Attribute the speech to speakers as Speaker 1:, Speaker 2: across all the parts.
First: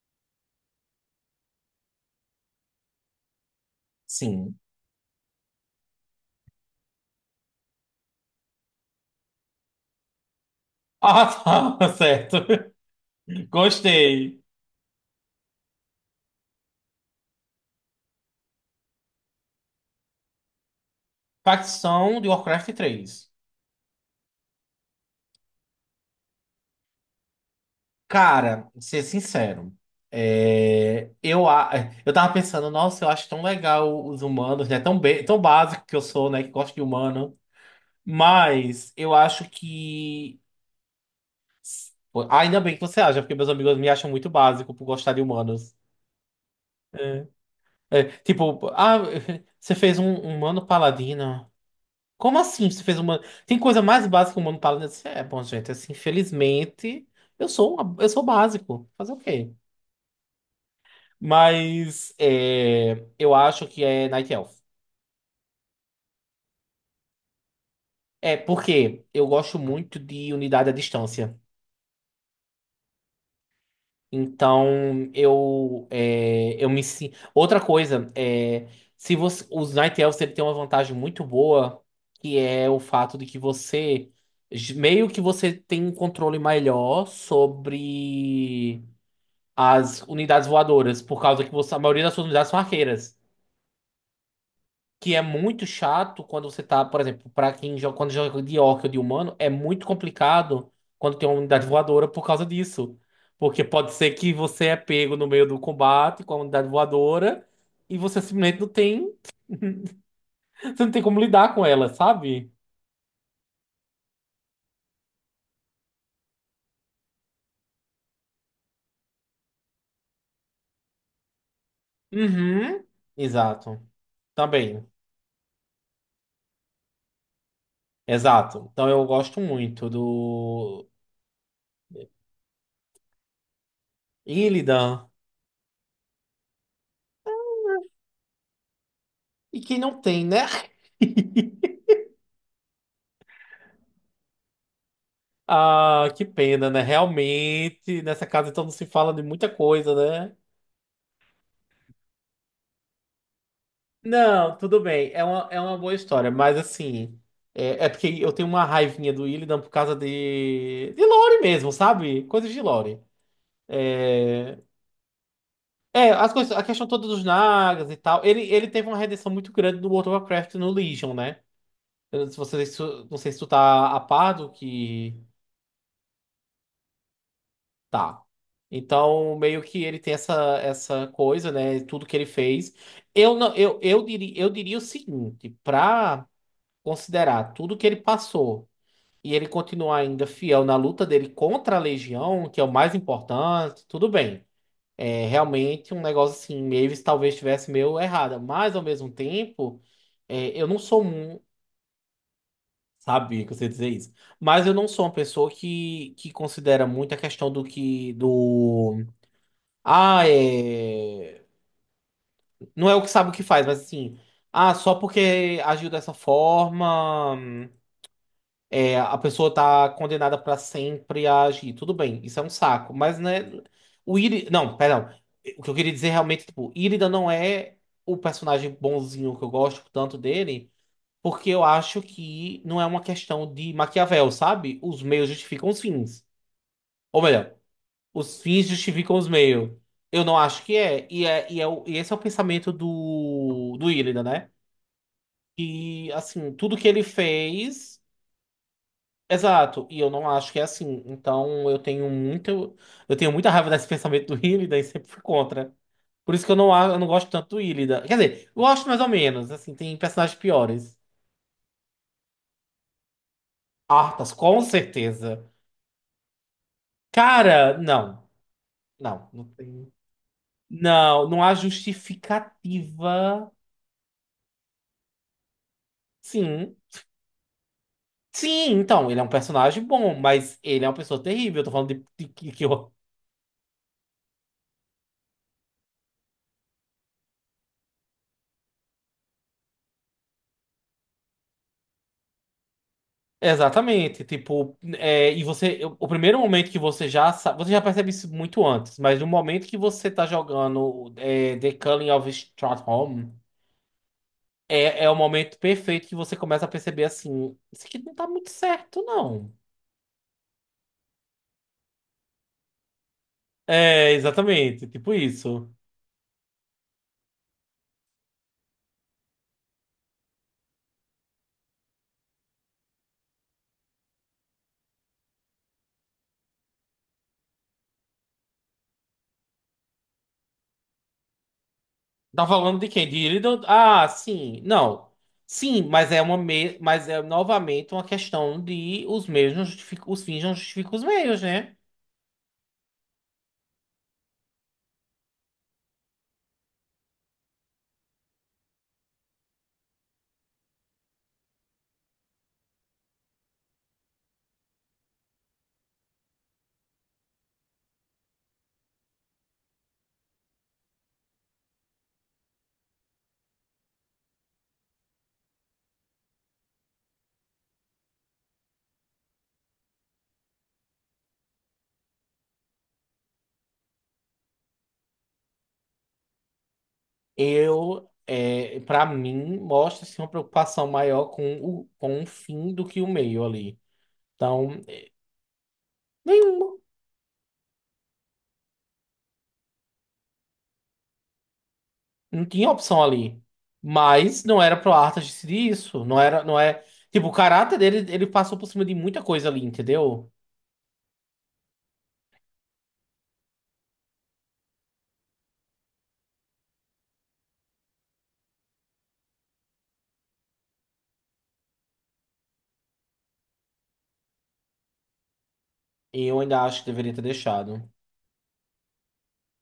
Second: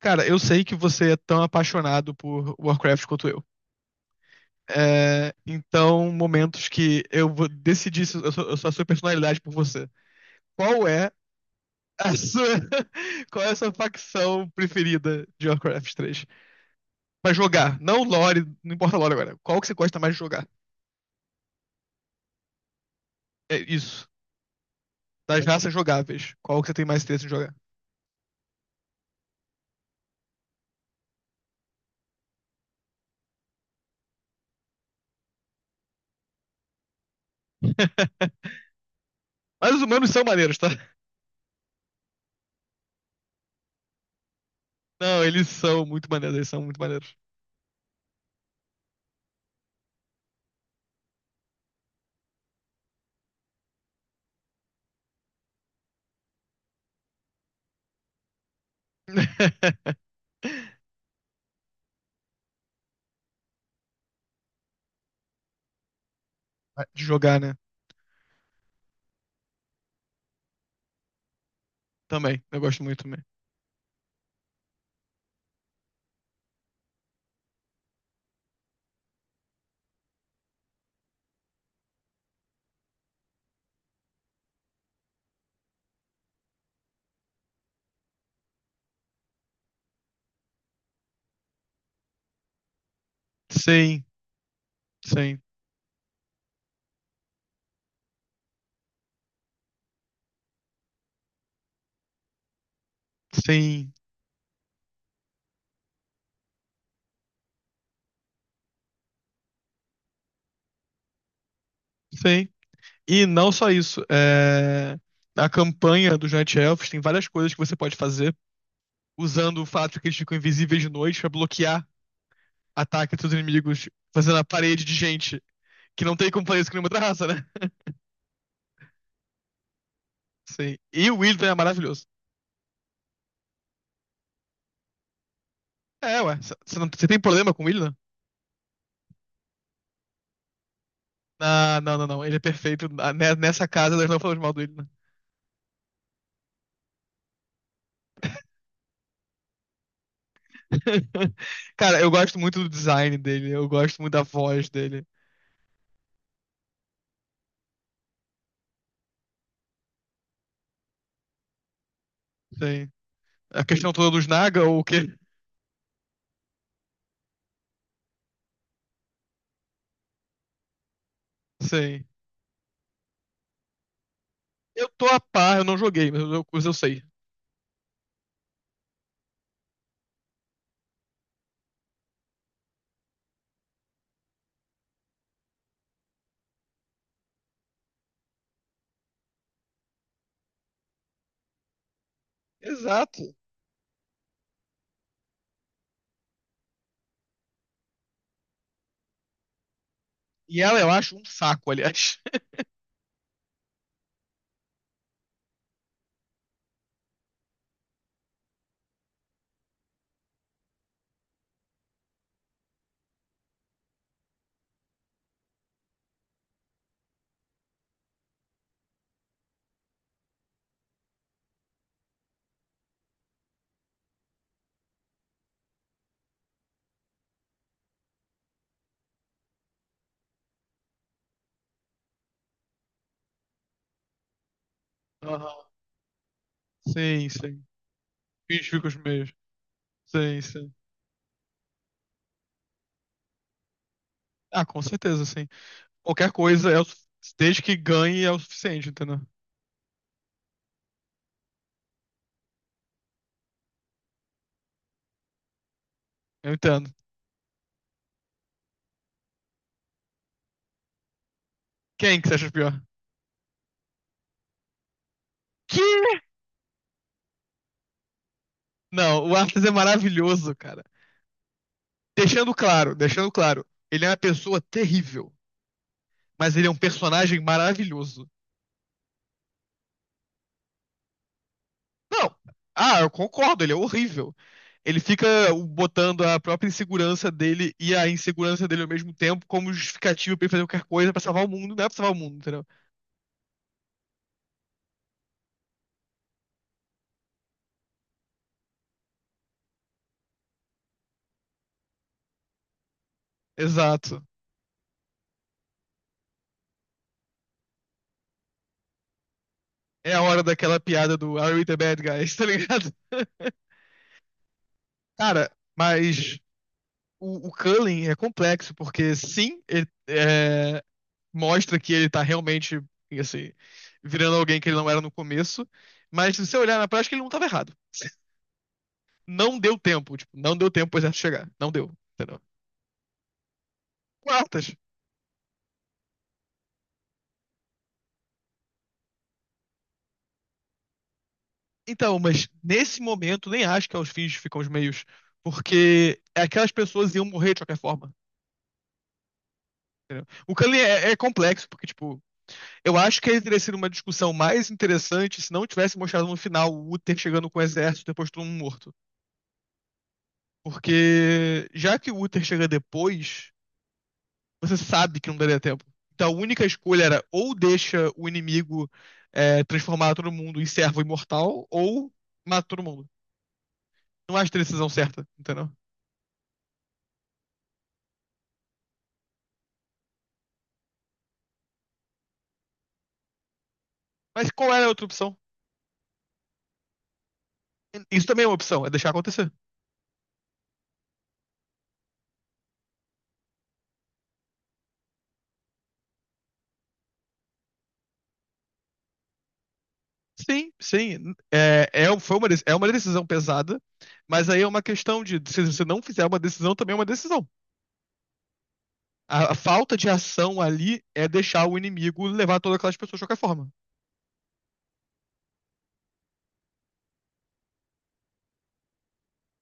Speaker 1: Cara, eu sei que você é tão apaixonado por Warcraft quanto eu.
Speaker 2: Sim.
Speaker 1: É, então, momentos que eu vou decidir se eu sou, a sua personalidade por você. Qual é
Speaker 2: Ah, tá,
Speaker 1: a sua,
Speaker 2: certo.
Speaker 1: qual é a sua
Speaker 2: Gostei.
Speaker 1: facção preferida de Warcraft 3? Pra jogar, não lore, não importa lore agora. Qual que você gosta mais de jogar?
Speaker 2: Facção de Warcraft três.
Speaker 1: É isso. Das raças jogáveis, qual que você tem mais interesse em jogar?
Speaker 2: Cara, ser sincero, é, eu, a- eu tava pensando, nossa, eu acho tão legal os humanos, né? Tão, tão básico que eu sou, né? Que gosto de humano. Mas eu acho
Speaker 1: Mas os humanos são
Speaker 2: que.
Speaker 1: maneiros, tá?
Speaker 2: Pô, ainda bem que você acha, porque meus amigos me acham muito básico por gostar de
Speaker 1: Não, eles
Speaker 2: humanos.
Speaker 1: são muito maneiros, eles são muito maneiros.
Speaker 2: É. É, tipo, ah, você fez um humano paladino. Como assim você fez humano? Tem coisa mais básica que o humano para. Nesse. É, bom, gente, assim, infelizmente, eu sou básico. Fazer o quê? Mas é, eu acho que é Night Elf.
Speaker 1: De jogar, né?
Speaker 2: É, porque eu gosto muito de unidade à distância.
Speaker 1: Também, eu gosto muito também.
Speaker 2: Então, eu me sinto. Outra coisa, é, se você, os Night Elves ele tem uma vantagem muito boa, que é o fato de que você. Meio que você tem um controle melhor sobre. As unidades voadoras, por causa a maioria das suas unidades são arqueiras.
Speaker 1: Sim,
Speaker 2: Que é
Speaker 1: sim,
Speaker 2: muito chato quando você tá, por exemplo, pra quem joga, quando joga de orc ou de humano, é muito complicado quando tem uma unidade voadora por causa disso. Porque
Speaker 1: sim,
Speaker 2: pode ser que você é pego no meio do combate com a unidade voadora e você simplesmente não tem, você não tem como lidar com ela,
Speaker 1: sim.
Speaker 2: sabe?
Speaker 1: E não só isso, é... a campanha dos Night Elves tem várias coisas que você pode fazer usando o fato de que eles ficam invisíveis de noite pra bloquear
Speaker 2: Uhum.
Speaker 1: ataques dos
Speaker 2: Exato.
Speaker 1: inimigos, fazendo a parede
Speaker 2: Também.
Speaker 1: de gente que não tem como fazer isso com nenhuma outra raça, né?
Speaker 2: Exato. Então eu gosto muito
Speaker 1: Sim.
Speaker 2: do
Speaker 1: E o Illidan é maravilhoso.
Speaker 2: Illidan.
Speaker 1: É, ué, você não... cê tem problema com o Illidan?
Speaker 2: E quem não tem, né?
Speaker 1: Ah, não, não, não, ele é perfeito. Ah, nessa casa nós não falamos mal do Illidan.
Speaker 2: Ah, que pena, né? Realmente, nessa casa então não se fala de muita coisa, né?
Speaker 1: Cara, eu gosto muito do design dele, eu gosto muito da
Speaker 2: Não,
Speaker 1: voz
Speaker 2: tudo
Speaker 1: dele.
Speaker 2: bem, é uma boa história, mas assim, é porque eu tenho uma raivinha do Illidan por causa de lore mesmo, sabe? Coisas de
Speaker 1: Sim.
Speaker 2: lore.
Speaker 1: A questão toda dos
Speaker 2: É,
Speaker 1: Naga ou o quê?
Speaker 2: é as coisas, a questão toda dos Nagas e tal, ele teve uma redenção muito grande no World of Warcraft e no Legion, né?
Speaker 1: Sim.
Speaker 2: Eu não sei se você, se tu- não sei se tu tá a par do
Speaker 1: Eu tô
Speaker 2: que.
Speaker 1: a par, eu não joguei, mas eu sei.
Speaker 2: Tá. Então, meio que ele tem essa, essa coisa, né? Tudo que ele fez. Eu não, eu diria o seguinte, para considerar tudo que ele passou e ele continuar ainda fiel na luta dele contra a Legião, que é o mais
Speaker 1: Exato.
Speaker 2: importante, tudo bem. É realmente um negócio assim, Mavis talvez estivesse meio errada, mas ao mesmo tempo, é,
Speaker 1: E
Speaker 2: eu
Speaker 1: ela,
Speaker 2: não
Speaker 1: eu
Speaker 2: sou
Speaker 1: acho, um
Speaker 2: um,
Speaker 1: saco, aliás.
Speaker 2: sabe, que você dizer isso, mas eu não sou uma pessoa que considera muito a questão do que do. Ah, é. Não é o que sabe o que faz, mas assim. Ah, só porque agiu dessa forma, a pessoa tá condenada pra sempre a agir. Tudo bem, isso é um saco. Mas, né? O Iri. Não, perdão. O que eu queria dizer realmente, tipo, Irida não é o personagem bonzinho que eu gosto tanto dele, porque eu acho que não é uma questão de Maquiavel, sabe? Os meios
Speaker 1: Aham.
Speaker 2: justificam os fins. Ou
Speaker 1: Sim,
Speaker 2: melhor.
Speaker 1: sim.
Speaker 2: Os
Speaker 1: Fiz
Speaker 2: fins
Speaker 1: fico os
Speaker 2: justificam os
Speaker 1: meus.
Speaker 2: meios. Eu não
Speaker 1: Sim,
Speaker 2: acho
Speaker 1: sim.
Speaker 2: que é. E esse é o pensamento do Illidan, né?
Speaker 1: Ah, com certeza, sim.
Speaker 2: E
Speaker 1: Qualquer
Speaker 2: assim,
Speaker 1: coisa,
Speaker 2: tudo
Speaker 1: é o,
Speaker 2: que ele
Speaker 1: desde que
Speaker 2: fez.
Speaker 1: ganhe, é o suficiente, entendeu?
Speaker 2: Exato. E eu não acho que é assim. Então eu tenho muito. Eu tenho muita raiva desse pensamento do Illidan e sempre fui contra. Por isso que
Speaker 1: Eu entendo.
Speaker 2: eu não gosto tanto do Illidan. Quer dizer, eu gosto mais ou menos. Assim, tem personagens piores.
Speaker 1: Quem que você acha pior?
Speaker 2: Arthas, com certeza.
Speaker 1: Que?
Speaker 2: Cara, não.
Speaker 1: Não,
Speaker 2: Não,
Speaker 1: o
Speaker 2: não
Speaker 1: Arthur é
Speaker 2: tem.
Speaker 1: maravilhoso, cara.
Speaker 2: Não, não há
Speaker 1: Deixando claro, deixando
Speaker 2: justificativa.
Speaker 1: claro. Ele é uma pessoa terrível, mas ele é um
Speaker 2: Sim.
Speaker 1: personagem maravilhoso.
Speaker 2: Sim, então, ele é um personagem bom, mas ele é uma pessoa terrível. Eu tô falando de
Speaker 1: Não.
Speaker 2: que eu-
Speaker 1: Ah, eu concordo, ele é horrível. Ele fica botando a própria insegurança dele e a insegurança dele ao mesmo tempo como justificativa pra ele fazer qualquer coisa pra salvar o mundo. Não é pra salvar o mundo, entendeu?
Speaker 2: Exatamente, tipo, é, e você, o primeiro momento que você já sabe, você já percebe isso muito antes, mas no momento que você tá jogando é, The Culling of Stratholme,
Speaker 1: Exato.
Speaker 2: é o momento perfeito que você começa a perceber assim, isso aqui não tá muito certo, não.
Speaker 1: É a hora daquela piada do Are we the bad guys, tá ligado?
Speaker 2: É, exatamente, tipo
Speaker 1: Cara,
Speaker 2: isso.
Speaker 1: mas o Cullen é complexo, porque sim, ele é, mostra que ele tá realmente, assim, virando alguém que ele não era no começo, mas se você olhar na prática, ele não tava errado. Não deu tempo, tipo, não deu tempo pro exército chegar. Não deu, entendeu?
Speaker 2: Tá falando de quem? De Illidan? Ah, sim.
Speaker 1: Quartas.
Speaker 2: Não. Sim, mas é uma me... mas é novamente uma questão de os meios não justificam, os fins não justificam os meios, né?
Speaker 1: Então, mas nesse momento, nem acho que é os fins ficam os meios, porque aquelas pessoas iam morrer de qualquer forma. Entendeu? O Kali é, é complexo, porque, tipo, eu acho que ele teria sido uma discussão mais interessante se não tivesse mostrado no final o Uther chegando com o exército depois de todo mundo morto. Porque já que o Uther chega depois, você sabe que não daria tempo. Então a única escolha era ou deixa o inimigo é, transformar todo mundo em servo imortal, ou mata todo mundo. Não acho a decisão certa, entendeu?
Speaker 2: Eu, é, para mim, mostra-se uma preocupação maior com com o fim do que o meio ali.
Speaker 1: Mas
Speaker 2: Então,
Speaker 1: qual era a outra opção?
Speaker 2: nenhuma.
Speaker 1: Isso também é uma opção, é deixar acontecer.
Speaker 2: Não tinha opção ali. Mas não era pro Arthur decidir isso. Não era, não é. Tipo, o caráter dele, ele passou por cima de muita coisa ali, entendeu?
Speaker 1: Sim, sim. É, é, foi uma, é uma decisão pesada, mas aí é uma questão de se você não fizer uma decisão, também é uma decisão. A falta de ação ali é deixar o inimigo levar todas aquelas pessoas de qualquer forma.
Speaker 2: E eu ainda acho que deveria ter deixado.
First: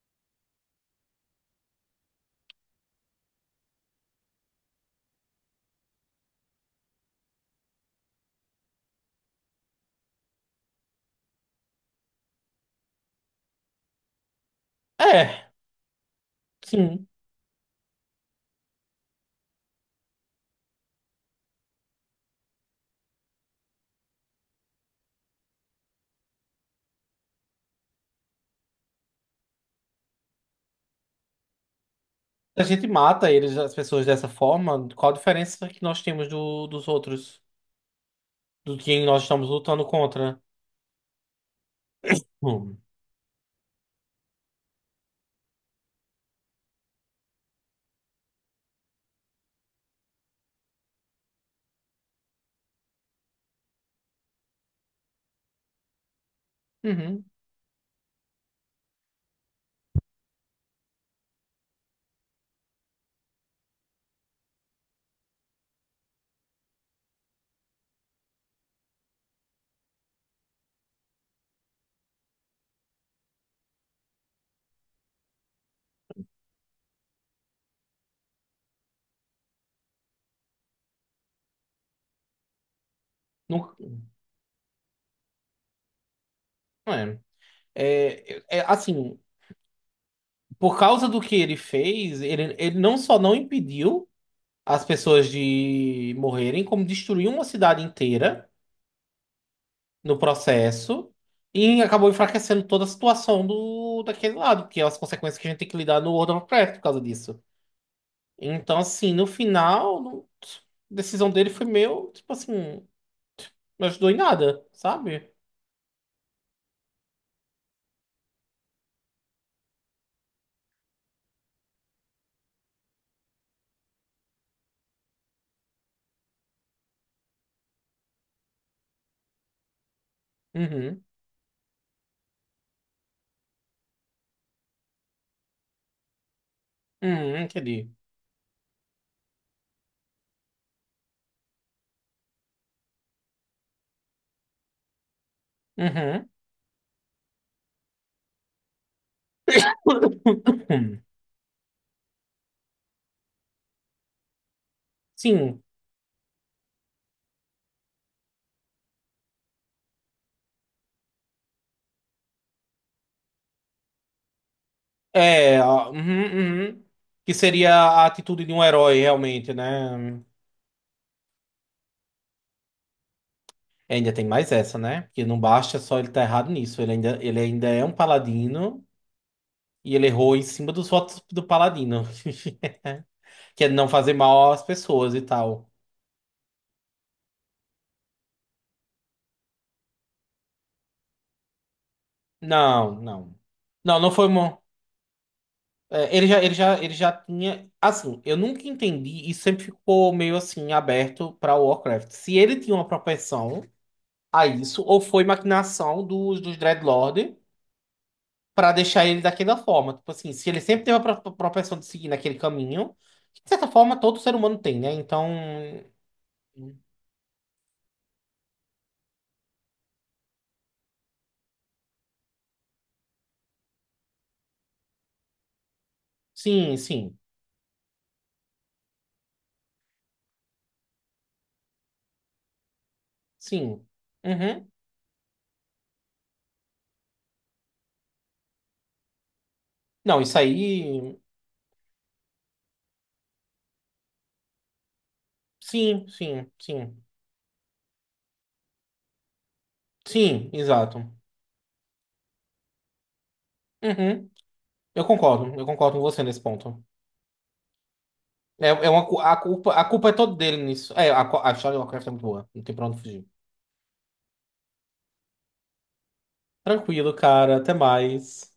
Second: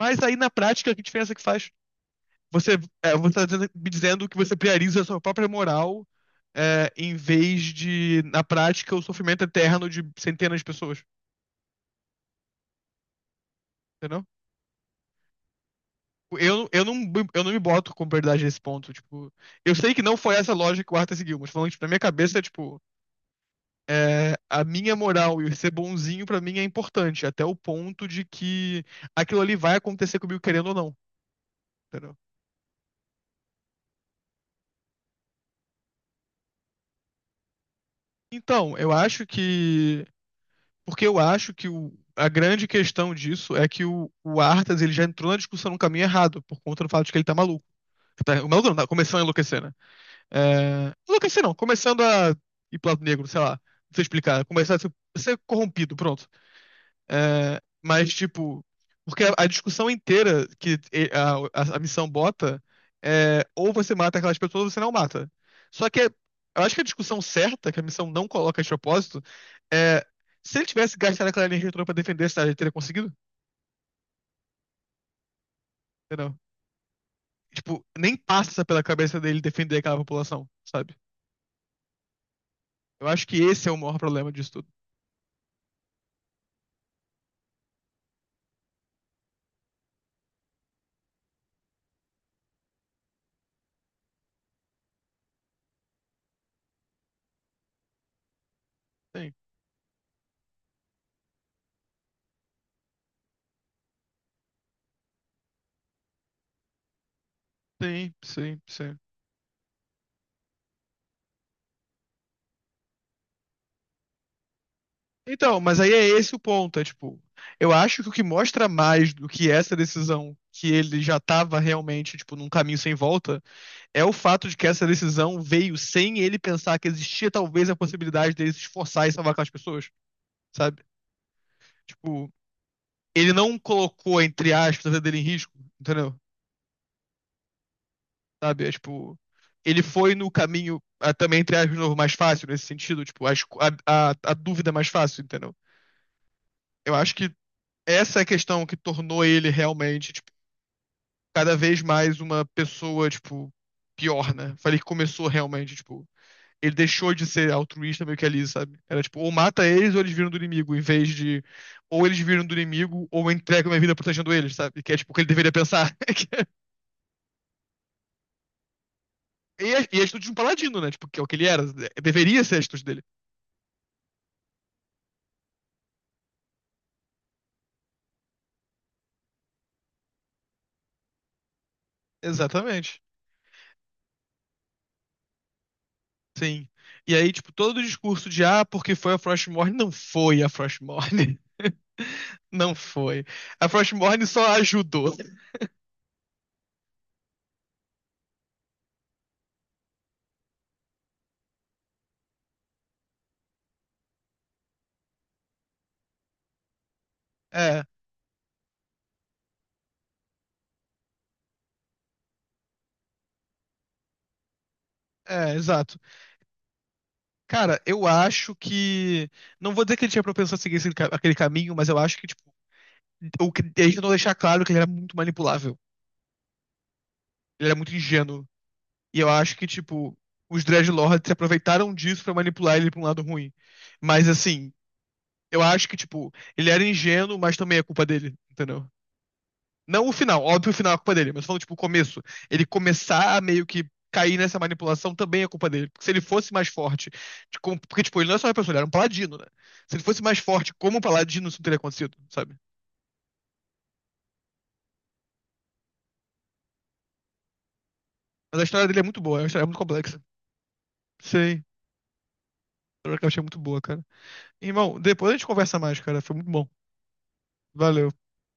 Speaker 1: Mas aí na prática, que diferença que faz? Você, é, me dizendo que você prioriza a sua própria moral, é, em vez de, na prática, o sofrimento eterno de centenas de pessoas, entendeu?
Speaker 2: É,
Speaker 1: Eu,
Speaker 2: sim.
Speaker 1: não, eu não me boto com prioridade nesse ponto, tipo... Eu sei que não foi essa lógica que o Arthur seguiu, mas falando, tipo, na minha cabeça, tipo... é, a minha moral e ser bonzinho pra mim é importante, até o ponto de que aquilo ali vai acontecer comigo querendo ou não, entendeu?
Speaker 2: A gente mata eles, as pessoas dessa forma. Qual a diferença que nós temos dos outros?
Speaker 1: Então,
Speaker 2: Do
Speaker 1: eu
Speaker 2: que nós
Speaker 1: acho
Speaker 2: estamos lutando
Speaker 1: que
Speaker 2: contra?
Speaker 1: porque eu acho que a grande
Speaker 2: Hum.
Speaker 1: questão disso é que o Arthas ele já entrou na discussão num caminho errado, por conta do fato de que ele tá maluco. O maluco não, tá começando a enlouquecer, né? É, enlouquecer não, começando a ir pro lado negro, sei lá, não sei explicar, começar a ser, ser corrompido, pronto.
Speaker 2: Uhum.
Speaker 1: É, mas, tipo, porque a discussão inteira a missão bota é ou você mata aquelas pessoas ou você não mata. Só que é, eu acho que a discussão certa, que a missão não coloca de propósito, é se ele tivesse gastado aquela energia toda pra defender a cidade, ele teria conseguido? Entendeu? Tipo, nem passa pela cabeça dele defender aquela população, sabe? Eu acho que esse é
Speaker 2: Não,
Speaker 1: o maior problema disso tudo.
Speaker 2: não é. Assim, por causa do que ele fez, ele não só não impediu as pessoas de morrerem, como destruiu uma cidade inteira
Speaker 1: Sim,
Speaker 2: no processo e acabou enfraquecendo toda a situação daquele lado, que é as consequências que a gente tem que lidar no World of Warcraft por causa disso.
Speaker 1: sim, sim,
Speaker 2: Então,
Speaker 1: sim.
Speaker 2: assim, no final, não- a decisão dele foi meio, tipo assim, não ajudou em nada, sabe?
Speaker 1: Então, mas aí é esse o ponto, é tipo, eu acho que o que mostra mais do que essa decisão que ele já tava realmente, tipo, num caminho sem volta, é o fato de que essa decisão veio sem ele pensar que existia talvez a possibilidade dele se esforçar e salvar aquelas pessoas, sabe?
Speaker 2: Uhum,
Speaker 1: Tipo, ele não colocou, entre aspas, a vida dele em risco, entendeu?
Speaker 2: uhum, entendi.
Speaker 1: Sabe? É tipo, ele foi no caminho, ah, também, entre aspas, de novo, mais fácil nesse sentido, tipo, a, a, a dúvida é mais fácil, entendeu?
Speaker 2: Uhum.
Speaker 1: Eu acho que essa é a questão que tornou ele realmente,
Speaker 2: Hum,
Speaker 1: cada vez mais uma pessoa, tipo, pior, né? Falei que começou
Speaker 2: sim,
Speaker 1: realmente, tipo, ele deixou de ser altruísta meio que ali, sabe? Era tipo, ou mata eles ou eles viram do inimigo, em vez de ou eles viram do inimigo ou eu entrego minha vida protegendo eles, sabe? Que é tipo o que ele deveria
Speaker 2: é, ó,
Speaker 1: pensar.
Speaker 2: uhum, uhum. Que seria a atitude de um herói, realmente,
Speaker 1: E a
Speaker 2: né?
Speaker 1: atitude de um paladino, né? Tipo, que é o que ele era. Né? Deveria ser a atitude dele.
Speaker 2: Ainda tem mais essa, né? Porque não basta só ele estar errado nisso, ele ainda é um paladino e ele errou em cima dos votos do paladino,
Speaker 1: Exatamente.
Speaker 2: que é não fazer mal às pessoas e tal.
Speaker 1: Sim. E aí, tipo, todo o discurso de ah, porque foi a Frostmourne, não foi a Frostmourne. Não
Speaker 2: Não,
Speaker 1: foi.
Speaker 2: não.
Speaker 1: A
Speaker 2: Não, não
Speaker 1: Frostmourne
Speaker 2: foi.
Speaker 1: só ajudou.
Speaker 2: É, ele já tinha. Assim, eu nunca entendi e sempre ficou meio assim aberto para Warcraft. Se ele tinha uma propensão a isso, ou foi maquinação dos Dreadlord
Speaker 1: É,
Speaker 2: para deixar ele daquela forma. Tipo assim, se ele sempre teve a propensão de seguir naquele caminho, que de certa forma todo ser humano tem, né? Então,
Speaker 1: é, exato. Cara, eu acho que. Não vou dizer que ele tinha propensão a seguir esse aquele caminho, mas eu acho que, tipo, o que a gente não deixar claro que ele era muito manipulável.
Speaker 2: sim, sim,
Speaker 1: Ele era muito ingênuo. E eu acho que, tipo, os Dreadlords se aproveitaram disso pra manipular ele pra um lado ruim.
Speaker 2: sim.
Speaker 1: Mas,
Speaker 2: Uhum.
Speaker 1: assim, eu acho que, tipo, ele era ingênuo, mas também é culpa dele, entendeu? Não o
Speaker 2: Não, isso
Speaker 1: final, óbvio, o final é culpa
Speaker 2: aí.
Speaker 1: dele, mas falando, tipo, o começo. Ele começar a meio que cair nessa manipulação também é culpa dele. Porque
Speaker 2: Sim,
Speaker 1: se ele
Speaker 2: sim,
Speaker 1: fosse mais
Speaker 2: sim.
Speaker 1: forte, porque, tipo, ele não é só uma pessoa, ele era um paladino, né? Se ele fosse mais
Speaker 2: Sim,
Speaker 1: forte como um
Speaker 2: exato.
Speaker 1: paladino, isso não teria acontecido, sabe?
Speaker 2: Uhum. Eu concordo com você nesse ponto.
Speaker 1: Mas a história dele é muito boa, é uma história muito
Speaker 2: A culpa é
Speaker 1: complexa.
Speaker 2: toda dele nisso. A
Speaker 1: Sei, a
Speaker 2: história de Lovecraft é muito boa. Não tem pra onde
Speaker 1: história que
Speaker 2: fugir.
Speaker 1: eu achei muito boa, cara. Irmão, depois a gente conversa mais, cara. Foi muito bom.
Speaker 2: Tranquilo, cara. Até
Speaker 1: Valeu.
Speaker 2: mais.